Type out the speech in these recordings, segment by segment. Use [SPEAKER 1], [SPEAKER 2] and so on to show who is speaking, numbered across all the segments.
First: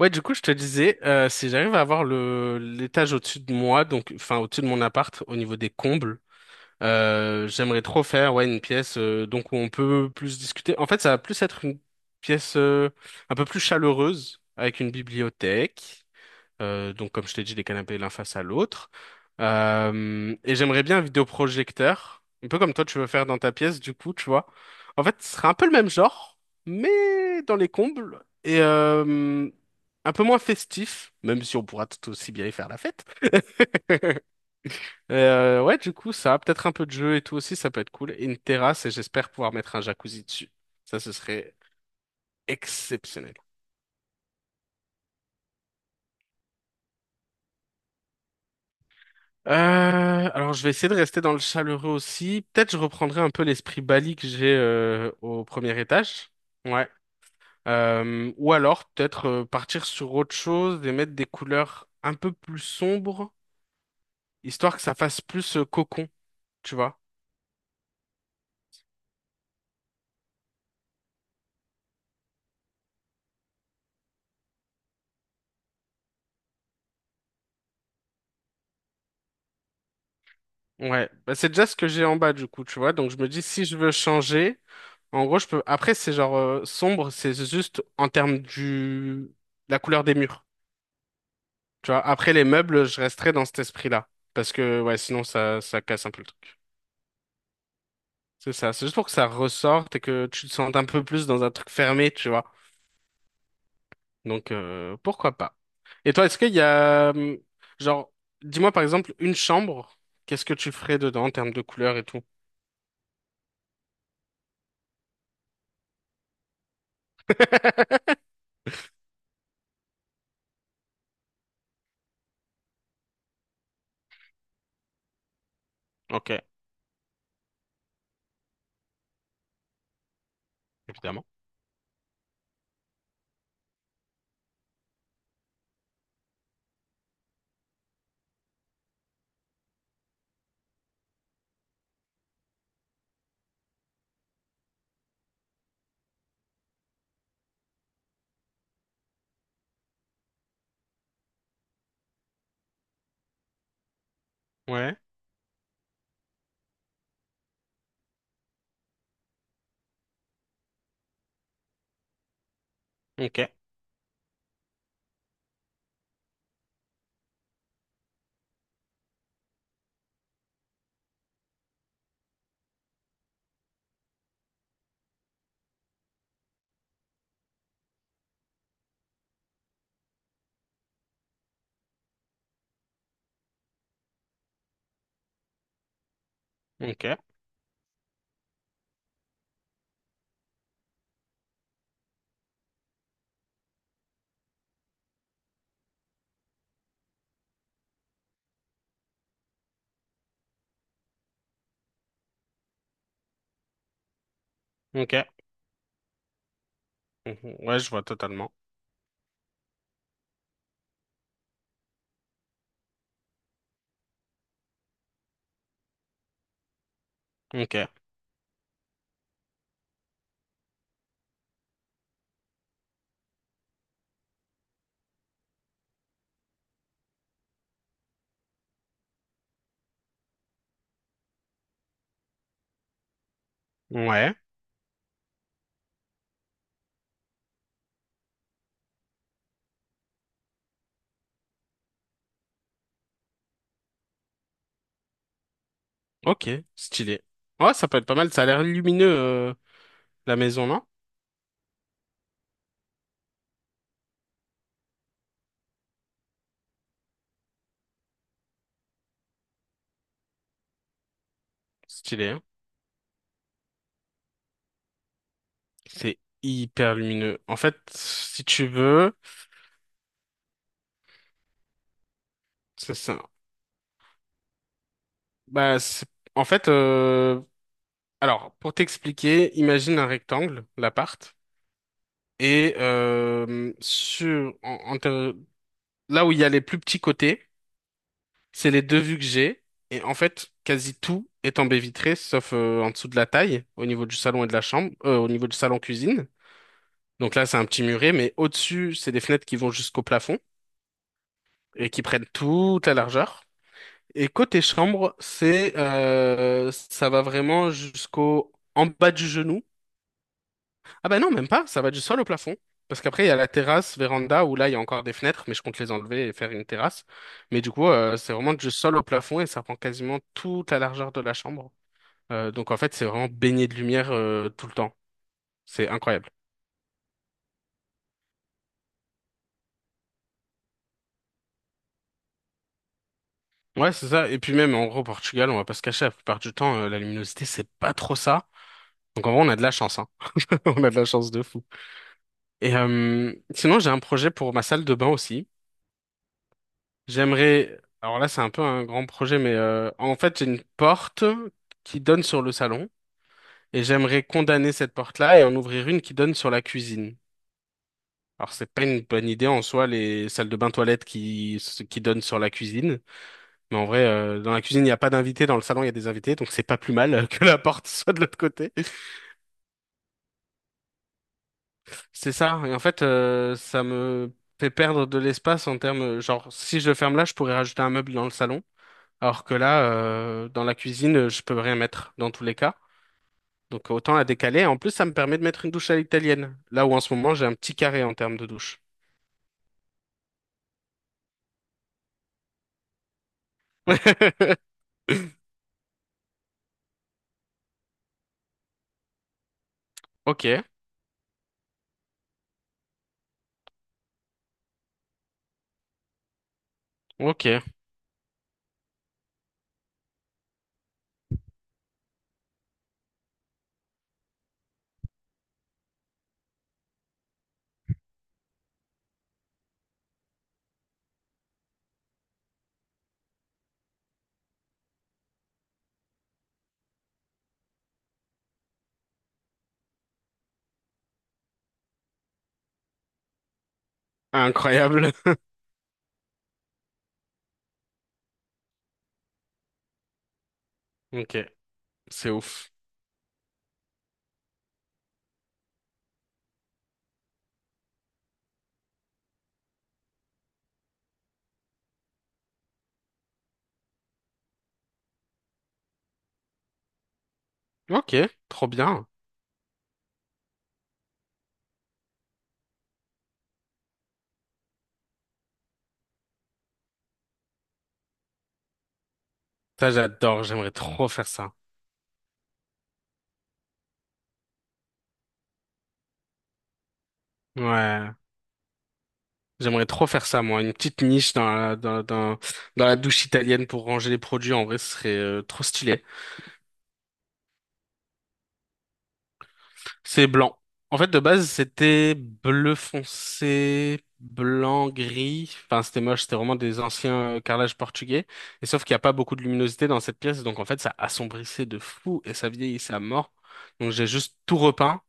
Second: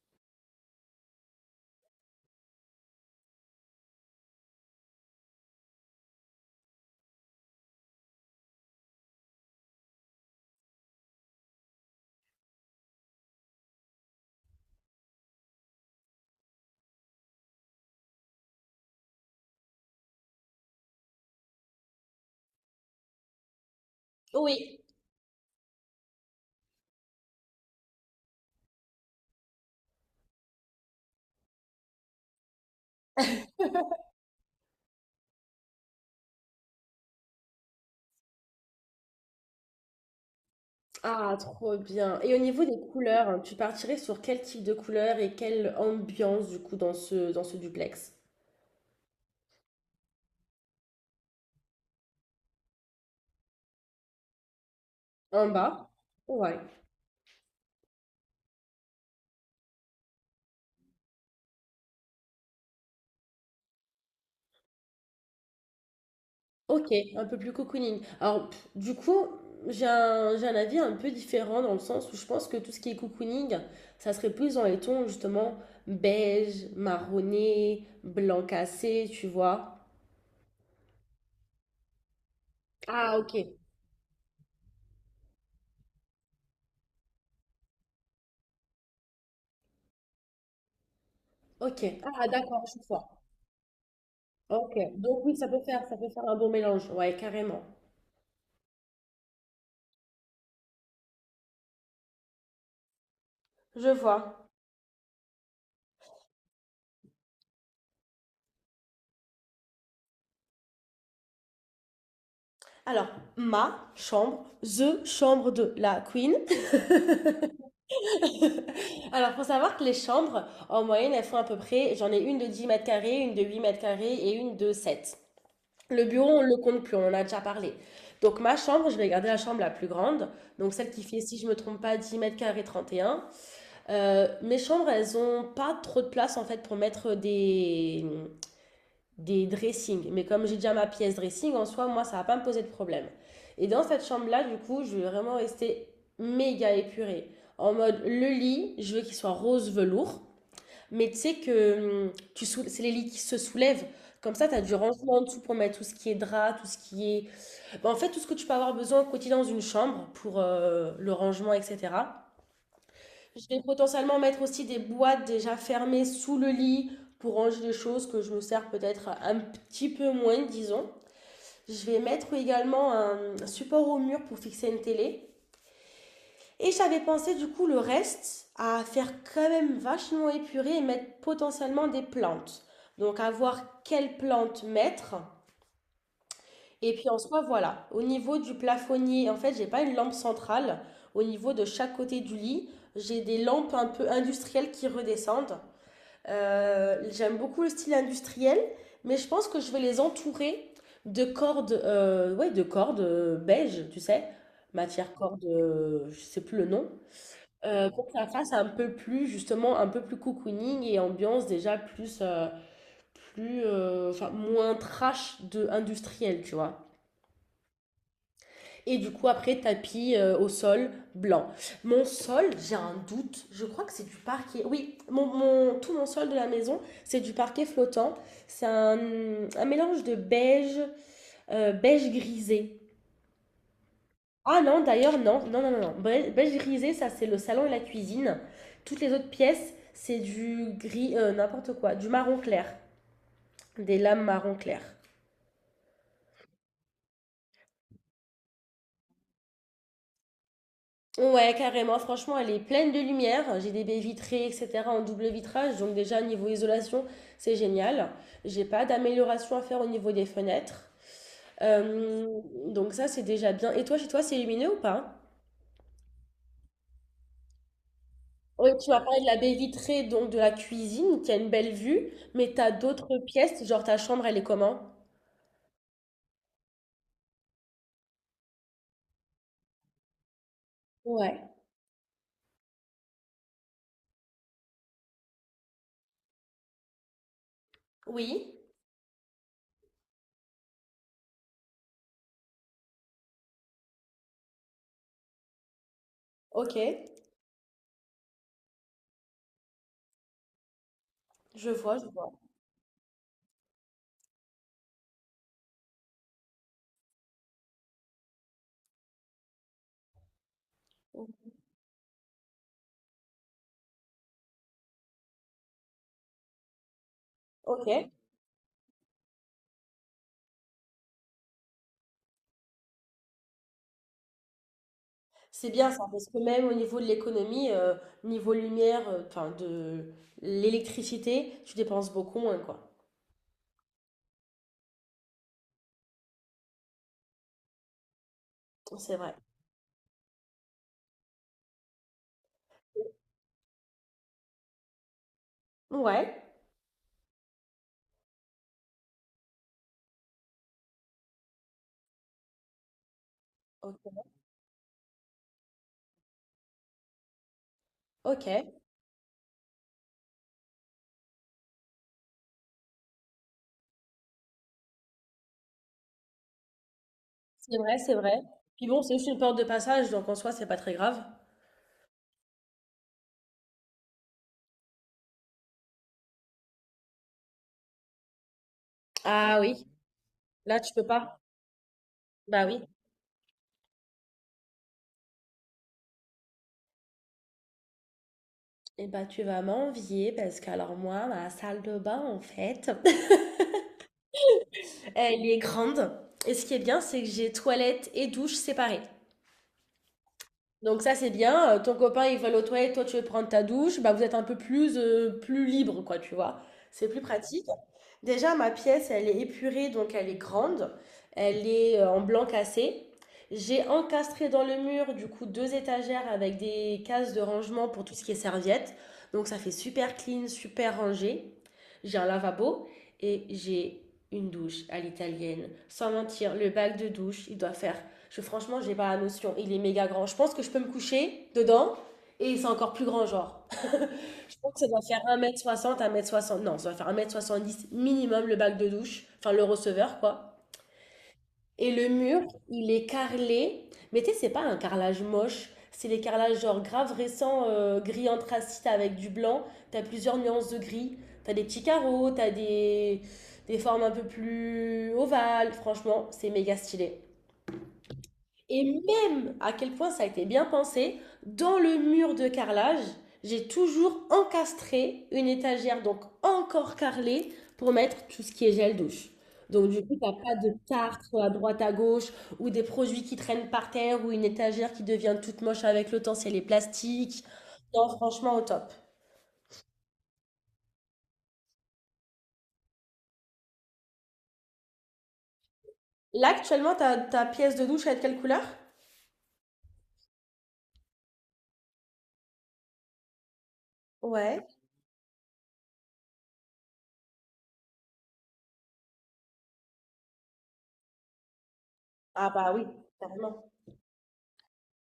[SPEAKER 1] Ouais, du coup, je te disais, si j'arrive à avoir le l'étage au-dessus de moi, donc enfin au-dessus de mon appart, au niveau des combles, j'aimerais trop faire ouais une pièce donc où on peut plus discuter. En fait, ça va plus être une pièce un peu plus chaleureuse avec une bibliothèque. Donc, comme je t'ai dit, les canapés l'un face à l'autre. Et j'aimerais bien un vidéoprojecteur, un peu comme toi tu veux faire dans ta pièce, du coup, tu vois.
[SPEAKER 2] Oui.
[SPEAKER 1] En fait, ce serait un peu le même genre, mais dans les combles et un peu moins festif, même si on pourra tout aussi bien y faire la fête. Ouais, du coup, ça, peut-être un peu de jeu et tout aussi, ça peut être cool. Et une terrasse, et j'espère pouvoir mettre un jacuzzi dessus. Ça, ce
[SPEAKER 2] Ah,
[SPEAKER 1] serait
[SPEAKER 2] trop bien. Et au niveau des couleurs,
[SPEAKER 1] exceptionnel.
[SPEAKER 2] hein, tu partirais sur quel type de couleur et quelle ambiance du coup dans ce duplex?
[SPEAKER 1] Euh, alors je vais essayer de rester dans le chaleureux aussi. Peut-être je reprendrai un peu l'esprit Bali que j'ai au
[SPEAKER 2] En
[SPEAKER 1] premier
[SPEAKER 2] bas?
[SPEAKER 1] étage.
[SPEAKER 2] Ouais.
[SPEAKER 1] Ouais. Ou alors peut-être partir sur autre chose et mettre des couleurs un peu plus sombres, histoire que ça fasse plus cocon, tu
[SPEAKER 2] Ok,
[SPEAKER 1] vois.
[SPEAKER 2] un peu plus cocooning. Alors, du coup, j'ai un avis un peu différent dans le sens où je pense que tout ce qui est cocooning, ça serait plus dans les tons justement beige, marronné, blanc cassé, tu vois.
[SPEAKER 1] Ouais. Bah, c'est déjà ce que j'ai en bas du coup, tu vois. Donc
[SPEAKER 2] Ah,
[SPEAKER 1] je me
[SPEAKER 2] ok.
[SPEAKER 1] dis si je veux changer, en gros je peux. Après c'est genre sombre, c'est juste en termes du la couleur des murs.
[SPEAKER 2] Ok.
[SPEAKER 1] Tu vois,
[SPEAKER 2] Ah,
[SPEAKER 1] après les
[SPEAKER 2] d'accord, je
[SPEAKER 1] meubles, je
[SPEAKER 2] vois.
[SPEAKER 1] resterai dans cet esprit-là. Parce
[SPEAKER 2] Ok.
[SPEAKER 1] que, ouais,
[SPEAKER 2] Donc
[SPEAKER 1] sinon,
[SPEAKER 2] oui,
[SPEAKER 1] ça, ça
[SPEAKER 2] ça
[SPEAKER 1] casse
[SPEAKER 2] peut
[SPEAKER 1] un peu le
[SPEAKER 2] faire un bon
[SPEAKER 1] truc.
[SPEAKER 2] mélange. Ouais, carrément.
[SPEAKER 1] C'est ça. C'est juste pour que ça ressorte et que tu te sentes un peu plus dans un truc fermé, tu vois.
[SPEAKER 2] Je vois.
[SPEAKER 1] Donc, pourquoi pas. Et toi, est-ce qu'il y a, genre, dis-moi par exemple, une chambre, qu'est-ce que tu ferais dedans en termes de couleurs et tout?
[SPEAKER 2] Alors, ma chambre, the chambre de la queen. Alors, faut savoir que les chambres, en moyenne, elles font à peu près, j'en ai une de 10 m², une de 8 m² et une de 7. Le bureau,
[SPEAKER 1] Ok,
[SPEAKER 2] on le compte plus, on en a déjà parlé. Donc, ma chambre, je vais garder la chambre la plus grande, donc celle qui fait,
[SPEAKER 1] évidemment.
[SPEAKER 2] si je me trompe pas, 10 m² 31. Mes chambres, elles ont pas trop de place, en fait, pour mettre des dressings. Mais comme j'ai déjà ma pièce dressing, en soi, moi, ça va pas me poser de problème. Et dans cette chambre-là, du coup, je vais vraiment rester méga épurée. En mode, le lit, je veux qu'il soit rose velours. Mais tu sais que c'est les lits qui se soulèvent. Comme ça, tu as du
[SPEAKER 1] Ouais,
[SPEAKER 2] rangement en dessous pour mettre tout ce qui est drap, tout ce qui est... Ben, en fait, tout ce que tu peux avoir besoin au quotidien dans une chambre pour le rangement, etc.
[SPEAKER 1] ok,
[SPEAKER 2] Je vais potentiellement mettre aussi des boîtes déjà fermées sous le lit pour ranger les choses que je me sers peut-être un petit peu moins, disons. Je vais mettre également un support au mur pour fixer une télé. Et j'avais pensé du coup le reste à faire quand même vachement épuré et mettre potentiellement des plantes. Donc à voir quelles plantes mettre. Et
[SPEAKER 1] ok,
[SPEAKER 2] puis en soi, voilà. Au niveau du plafonnier, en fait, j'ai pas une lampe centrale. Au niveau de chaque côté du lit, j'ai des lampes un peu industrielles qui redescendent. J'aime beaucoup le style industriel, mais je pense que je vais les entourer de cordes, ouais, de cordes beige, tu sais, matière
[SPEAKER 1] ok.
[SPEAKER 2] corde, je sais plus le nom,
[SPEAKER 1] Mhm. Ouais, je vois
[SPEAKER 2] pour que ça fasse
[SPEAKER 1] totalement.
[SPEAKER 2] un peu plus, justement, un peu plus cocooning et ambiance déjà plus, plus, enfin, moins trash de industriel, tu vois.
[SPEAKER 1] Ok,
[SPEAKER 2] Et du coup, après, tapis au sol blanc. Mon sol, j'ai un doute. Je crois que c'est du parquet. Oui, tout mon sol de la maison, c'est du parquet flottant. C'est un mélange de beige, beige grisé.
[SPEAKER 1] ouais,
[SPEAKER 2] Ah non, d'ailleurs, non. Non, non, non, non. Beige, beige grisé, ça, c'est le salon et la cuisine. Toutes les autres pièces, c'est du gris, n'importe quoi, du marron clair. Des lames marron clair.
[SPEAKER 1] ok, stylé. Ouais, ça peut être pas mal, ça a l'air lumineux, la maison, non?
[SPEAKER 2] Ouais, carrément. Franchement, elle est pleine de lumière. J'ai des baies vitrées, etc. en double vitrage. Donc déjà, niveau isolation, c'est génial. J'ai pas d'amélioration à faire au niveau des fenêtres.
[SPEAKER 1] Stylé,
[SPEAKER 2] Euh,
[SPEAKER 1] hein.
[SPEAKER 2] donc ça, c'est déjà bien. Et toi, chez toi, c'est illuminé ou pas?
[SPEAKER 1] C'est hyper lumineux. En fait, si tu
[SPEAKER 2] Oui, tu m'as
[SPEAKER 1] veux,
[SPEAKER 2] parlé de la baie vitrée, donc de la cuisine, qui a une belle vue. Mais t'as
[SPEAKER 1] c'est
[SPEAKER 2] d'autres
[SPEAKER 1] ça.
[SPEAKER 2] pièces, genre ta chambre, elle est comment?
[SPEAKER 1] Bah, en fait, alors, pour t'expliquer, imagine un rectangle, l'appart,
[SPEAKER 2] Ouais.
[SPEAKER 1] et sur, en- en te- là où il y a les plus petits côtés,
[SPEAKER 2] Oui.
[SPEAKER 1] c'est les deux vues que j'ai, et en fait, quasi tout est en baie vitrée, sauf en dessous de la taille, au niveau du salon et de la chambre, au niveau du salon-cuisine.
[SPEAKER 2] Ok.
[SPEAKER 1] Donc là, c'est un petit muret, mais au-dessus, c'est des fenêtres qui vont jusqu'au plafond
[SPEAKER 2] Je
[SPEAKER 1] et
[SPEAKER 2] vois,
[SPEAKER 1] qui
[SPEAKER 2] je
[SPEAKER 1] prennent
[SPEAKER 2] vois.
[SPEAKER 1] toute la largeur. Et côté chambre, c'est ça va vraiment jusqu'au en bas du genou. Ah bah non, même pas, ça va du sol au plafond. Parce qu'après, il y a la terrasse, véranda, où là, il y a encore des fenêtres, mais je compte les enlever et faire une terrasse. Mais du coup,
[SPEAKER 2] Ok.
[SPEAKER 1] c'est vraiment du sol au plafond et ça prend quasiment toute la largeur de la chambre. Donc en fait, c'est vraiment baigné de lumière tout le temps.
[SPEAKER 2] C'est
[SPEAKER 1] C'est
[SPEAKER 2] bien ça, parce
[SPEAKER 1] incroyable.
[SPEAKER 2] que même au niveau de l'économie, niveau lumière, enfin de l'électricité, tu dépenses beaucoup moins, quoi.
[SPEAKER 1] Ouais, c'est ça. Et puis même, en gros, au Portugal, on va pas se cacher, la plupart du temps, la luminosité, c'est pas trop ça.
[SPEAKER 2] C'est
[SPEAKER 1] Donc en
[SPEAKER 2] vrai.
[SPEAKER 1] vrai, on a de la chance, hein. On a de la chance de fou. Et sinon, j'ai un projet pour ma salle de bain aussi.
[SPEAKER 2] Ouais,
[SPEAKER 1] Alors là, c'est un peu un grand projet, mais en fait, j'ai une porte qui donne sur le salon et j'aimerais
[SPEAKER 2] ok.
[SPEAKER 1] condamner cette porte-là et en ouvrir une qui donne sur la cuisine.
[SPEAKER 2] Ok,
[SPEAKER 1] Alors, c'est pas une bonne idée en soi, les salles de bain toilettes qui donnent sur la cuisine. Mais en vrai, dans la cuisine, il n'y a pas d'invités, dans le salon, il y a des invités, donc c'est pas plus mal que la
[SPEAKER 2] c'est
[SPEAKER 1] porte
[SPEAKER 2] vrai,
[SPEAKER 1] soit
[SPEAKER 2] c'est
[SPEAKER 1] de l'autre
[SPEAKER 2] vrai.
[SPEAKER 1] côté.
[SPEAKER 2] Puis bon, c'est juste une porte de passage, donc en soi, c'est pas très grave.
[SPEAKER 1] C'est ça. Et en fait, ça me fait perdre de l'espace en termes, genre, si je le ferme là, je pourrais rajouter un meuble dans le salon. Alors que
[SPEAKER 2] Ah
[SPEAKER 1] là,
[SPEAKER 2] oui,
[SPEAKER 1] dans la
[SPEAKER 2] là, tu peux
[SPEAKER 1] cuisine,
[SPEAKER 2] pas.
[SPEAKER 1] je peux rien mettre dans tous les
[SPEAKER 2] Bah
[SPEAKER 1] cas.
[SPEAKER 2] oui.
[SPEAKER 1] Donc autant la décaler. En plus, ça me permet de mettre une douche à l'italienne. Là où en ce moment, j'ai un petit carré en termes de douche.
[SPEAKER 2] Eh bah, tu vas m'envier, parce que alors moi, ma salle de bain, en fait, elle est grande. Et ce qui est bien, c'est que j'ai toilette et douche séparées.
[SPEAKER 1] Ok,
[SPEAKER 2] Donc ça c'est bien. Ton copain il va aller aux toilettes, toi tu veux prendre ta douche, bah vous êtes un peu plus plus libre quoi, tu vois. C'est plus
[SPEAKER 1] ok.
[SPEAKER 2] pratique. Déjà ma pièce, elle est épurée donc elle est grande, elle est en blanc cassé. J'ai encastré dans le mur du coup deux étagères avec des cases de rangement pour tout ce qui est serviettes. Donc ça fait super clean, super rangé. J'ai un lavabo et j'ai une douche à l'italienne. Sans mentir, le bac de douche, il doit faire franchement, j'ai pas la notion. Il est méga grand. Je pense que je peux me coucher dedans et c'est encore plus grand, genre. Je pense que ça doit
[SPEAKER 1] Incroyable.
[SPEAKER 2] faire un mètre soixante, 1,60 m. Non, ça doit faire 1,70 m minimum le bac de douche, enfin le receveur, quoi.
[SPEAKER 1] Ok,
[SPEAKER 2] Et le
[SPEAKER 1] c'est
[SPEAKER 2] mur,
[SPEAKER 1] ouf.
[SPEAKER 2] il est carrelé. Mais tu sais, c'est pas un carrelage moche. C'est les carrelages genre grave récents, gris anthracite avec du blanc. T'as plusieurs nuances de gris. T'as des petits carreaux, t'as des formes un peu plus ovales. Franchement, c'est méga stylé.
[SPEAKER 1] Ok, trop
[SPEAKER 2] Et
[SPEAKER 1] bien.
[SPEAKER 2] même à quel point ça a été bien pensé, dans le mur de carrelage, j'ai toujours encastré une étagère, donc encore carrelée, pour mettre tout ce qui est gel douche. Donc
[SPEAKER 1] Ça,
[SPEAKER 2] du coup, t'as
[SPEAKER 1] j'adore.
[SPEAKER 2] pas
[SPEAKER 1] J'aimerais
[SPEAKER 2] de
[SPEAKER 1] trop faire
[SPEAKER 2] tartre à
[SPEAKER 1] ça.
[SPEAKER 2] droite à gauche, ou des produits qui traînent par terre, ou une étagère qui devient toute moche avec le temps, c'est les plastiques. Non,
[SPEAKER 1] Ouais,
[SPEAKER 2] franchement, au top.
[SPEAKER 1] j'aimerais trop faire ça, moi. Une petite niche dans la douche italienne pour ranger les produits. En vrai, ce serait trop stylé.
[SPEAKER 2] Là, actuellement, ta pièce de douche, elle est de quelle couleur?
[SPEAKER 1] C'est blanc. En fait, de base, c'était bleu foncé,
[SPEAKER 2] Ouais.
[SPEAKER 1] blanc, gris. Enfin, c'était moche, c'était vraiment des anciens carrelages portugais. Et sauf qu'il n'y a pas beaucoup de luminosité dans cette pièce, donc en fait, ça assombrissait de fou et
[SPEAKER 2] Ah
[SPEAKER 1] ça
[SPEAKER 2] bah oui,
[SPEAKER 1] vieillissait à mort.
[SPEAKER 2] carrément.
[SPEAKER 1] Donc j'ai juste tout repeint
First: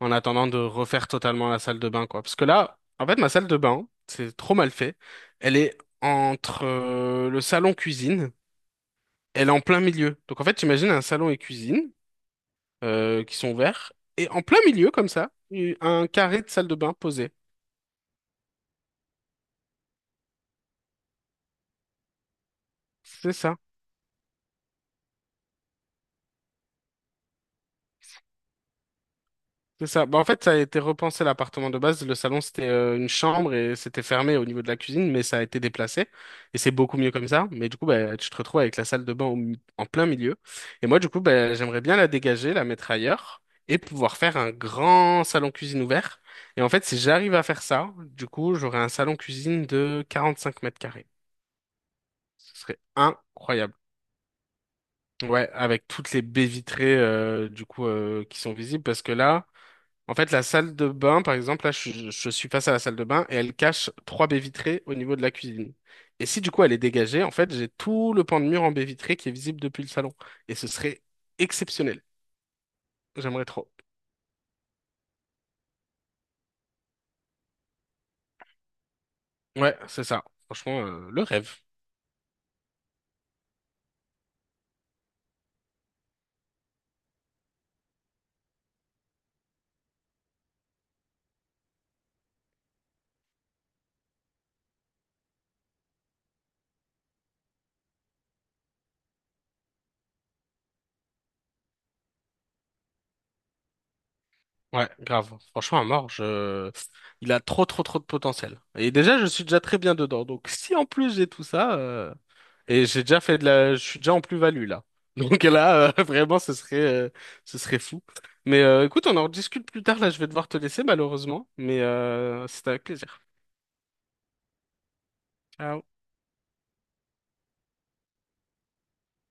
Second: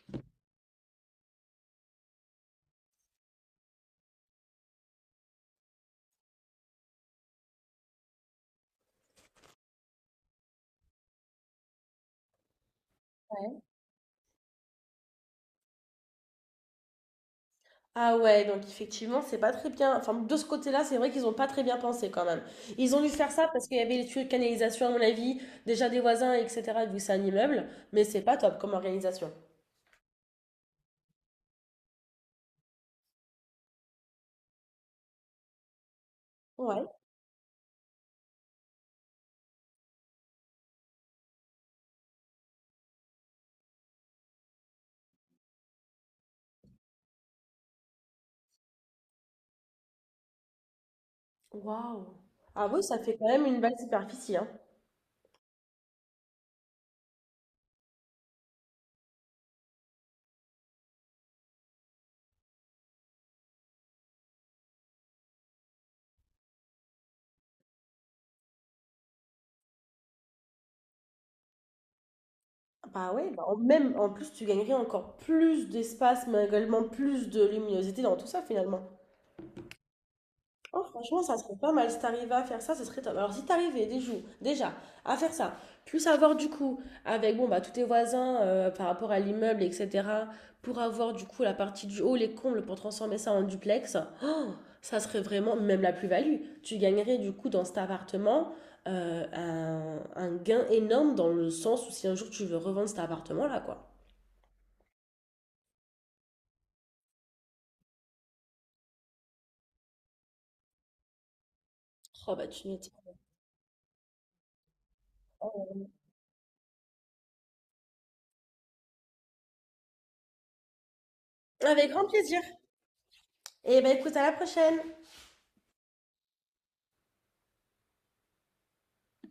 [SPEAKER 1] en attendant de refaire totalement la salle de bain, quoi. Parce que là, en fait, ma salle de bain, c'est trop mal fait. Elle est entre le salon cuisine, elle est en plein milieu. Donc en fait, t'imagines un salon et cuisine qui sont verts. Et en plein milieu, comme ça, un carré de salle de bain posé.
[SPEAKER 2] Ah ouais, donc effectivement, c'est pas très bien. Enfin, de ce côté-là, c'est vrai qu'ils ont pas très bien pensé quand même. Ils ont dû faire
[SPEAKER 1] C'est
[SPEAKER 2] ça
[SPEAKER 1] ça.
[SPEAKER 2] parce qu'il y avait les tuyaux de canalisation, à mon avis, déjà des voisins, etc., vu que c'est un immeuble, mais c'est pas top comme organisation.
[SPEAKER 1] C'est ça. Bah, en fait, ça a été repensé l'appartement de base. Le salon, c'était une chambre et c'était fermé au niveau de la cuisine, mais ça a été déplacé. Et c'est
[SPEAKER 2] Ouais.
[SPEAKER 1] beaucoup mieux comme ça. Mais du coup, bah, tu te retrouves avec la salle de bain en plein milieu. Et moi, du coup, bah, j'aimerais bien la dégager, la mettre ailleurs et pouvoir faire un grand salon cuisine ouvert. Et en fait, si j'arrive à faire ça, du coup, j'aurai un salon cuisine de 45 mètres carrés.
[SPEAKER 2] Waouh.
[SPEAKER 1] Ce
[SPEAKER 2] Ah
[SPEAKER 1] serait
[SPEAKER 2] oui, ça fait quand même une
[SPEAKER 1] incroyable.
[SPEAKER 2] belle superficie, hein.
[SPEAKER 1] Ouais, avec toutes les baies vitrées du coup qui sont visibles parce que là, en fait, la salle de bain, par exemple, là, je suis face à la salle de bain et elle cache trois baies vitrées au niveau de la cuisine. Et si du coup elle est dégagée, en fait, j'ai tout le pan de mur en baies vitrées qui est visible depuis le salon. Et ce serait exceptionnel.
[SPEAKER 2] Bah ouais,
[SPEAKER 1] J'aimerais trop.
[SPEAKER 2] même en plus, tu gagnerais encore plus d'espace, mais également plus de luminosité dans tout ça finalement.
[SPEAKER 1] Ouais, c'est ça. Franchement,
[SPEAKER 2] Oh, franchement,
[SPEAKER 1] le
[SPEAKER 2] ça serait
[SPEAKER 1] rêve.
[SPEAKER 2] pas mal. Si t'arrivais à faire ça, ce serait top. Alors, si t'arrivais des jours, déjà à faire ça, plus avoir du coup avec bon, bah, tous tes voisins par rapport à l'immeuble, etc., pour avoir du coup la partie du haut, les combles, pour transformer ça en duplex, oh, ça serait vraiment même la plus-value. Tu gagnerais du coup dans cet appartement un gain énorme dans le sens où si un jour tu veux revendre cet appartement-là, quoi.
[SPEAKER 1] Ouais, grave. Franchement, à mort, il a trop, trop, trop de potentiel. Et déjà, je suis déjà très bien dedans. Donc, si en plus j'ai tout ça.
[SPEAKER 2] Oh, bah, tu
[SPEAKER 1] Et
[SPEAKER 2] m'étais.
[SPEAKER 1] j'ai déjà fait de la, je suis déjà en plus-value là. Donc là, vraiment, ce serait fou. Mais écoute, on en rediscute plus tard. Là, je vais devoir te laisser malheureusement, mais
[SPEAKER 2] Avec grand plaisir.
[SPEAKER 1] c'était avec plaisir.
[SPEAKER 2] Et bah, écoute, à la prochaine!
[SPEAKER 1] Ciao.